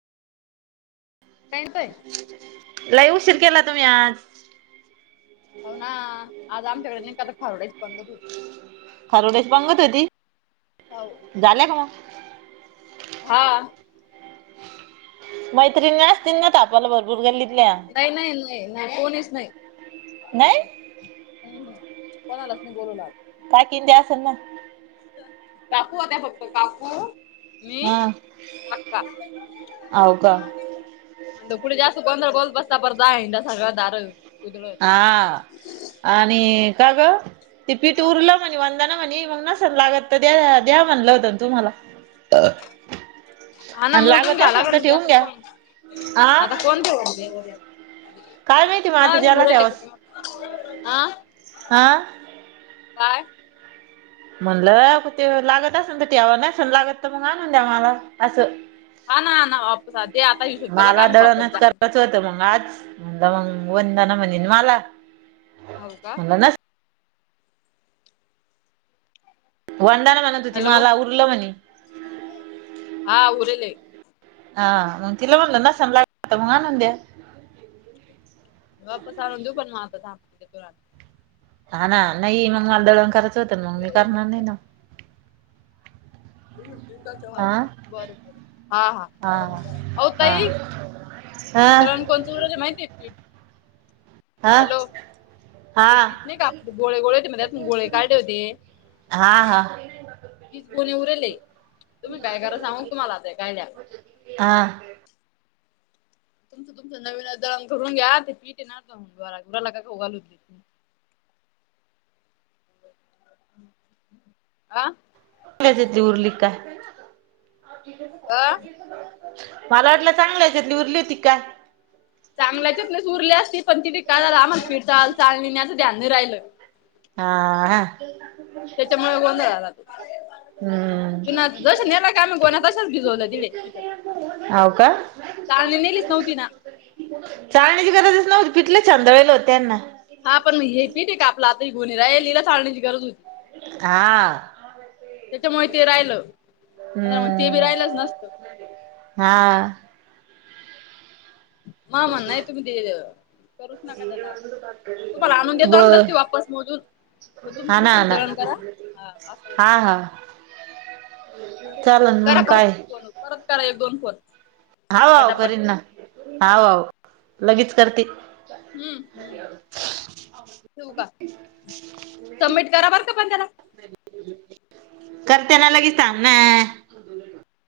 काय म्हणतोय लाई उशीर केला तुम्ही आज होना आज आमच्याकडे नाही कात खारोड्याची पंगत होती. खारोड्याची पंगत होती. होव झालंया का मग हा मैत्रीणी असती ना थापालाय भरपूर गल्लितल्या नाही, नाही, नाही नाही कोणीच नाही, नाही कोण आलाच नाही बोलवला आम्ही काकिं ते असेल ना, काकू हो त्या फक्त काकू मी हा आक्का हो का म्हणल कुठ जास्त गोंधळ बोलत बसता परदा एकदा सगळं दार कुदळत हा आणि का ग ते पीठ अ उरलं म्हणे वन ना म्हणे मग नसल लागत तर द्या द्या म्हणलं होतं ना तुम्हाला हा ना आणि मोजून लागत असेल घ्यालागल तर उदया ठेवून आता घ्या आ तुम्हाला आता कोणते काय माहिती मग हा आता द्याला उरेल आहे आ हां काय म्हणलं ते लागत अस ठेव नाही लागत तर मग आणून द्या मला असं हा ना ना वापस आनते आता इथून गेल का वापस जा होत मग आज म्हण मग वंदाना म्हणे मला हो का म्हणलं नस वंदना म्हणत होती हॅलो मला उरलं म्हणे हा उरले आहे. हा मग तिला म्हणलं नसाण लागत तर मग आणून द्या वापस आणून देऊ पण मग आता थांबा थोडा वेळ. हा ना नाही मग मला दळण करायचं होतं मग मी करणार नाही ना मग बर बरं, हा, हा ओ ताई. हं कोण चोरले माहिती आहे की हा हा ते पीठ नाही का आपले गोळे गोळे होते त्यातून गोळे काढले होते आ हा हा तीस मुली उरेले आहे तुम्ही काय कराच सांगू तुम्हाला आता काय दयाल हा तुमचं तुमचं नवीन घरून घ्या ते पीठ आहे ना गुराला खाऊ घाला ते आ? [unintelligible] उरली का काय? आ? मला वाटलं चांगल्या ह्याच्यातली उरली होती का काय? चांगल्याच्यातनच उरली असती. पण तिथे काय झालं आम्हाला पीठ चाळायला चाळणी नाही असं ध्यान नाही राहिल. हा आ. त्याच्यामुळे गोंधळ झाला तो. हम्म बिना, जशा नेल्या का म गोण्या तशाच भिजवल्या तिडे. तिथं. होव का? चाळणी नेलीच नव्हती ना. चाळण्याची गरजच नव्हती. तिथ लई छन्दळेल होत त्यांना. हा पण मग हे पीठ हाय का आपल आता हि गोणी राहयेल ए. हिला चाळण्याची गरज होती. हां. त्याच्यामुळे ते राहिलं. मग ते बी हम्म. राहिलच नसतं हा. म आम्हाला नाही तुम्ही दिलेल. करूच नका त्याला आता. तुम्हाला आणून देतो आम्ही तस बर ते वापस मोजून. पण तुम्ही हा तुम ना हा तुमच ना दळण करा. हा. असा आहे हा मग. हा चालन करा मग परत काय फोन. परत करा एक दोन फोन. हाव हाव पटापट करीन ना. हाव लगेच करते. हम्म. हम्. ठेवू का? सबमिट करा बर का पण त्याला. करते ना लगेच थांब ना.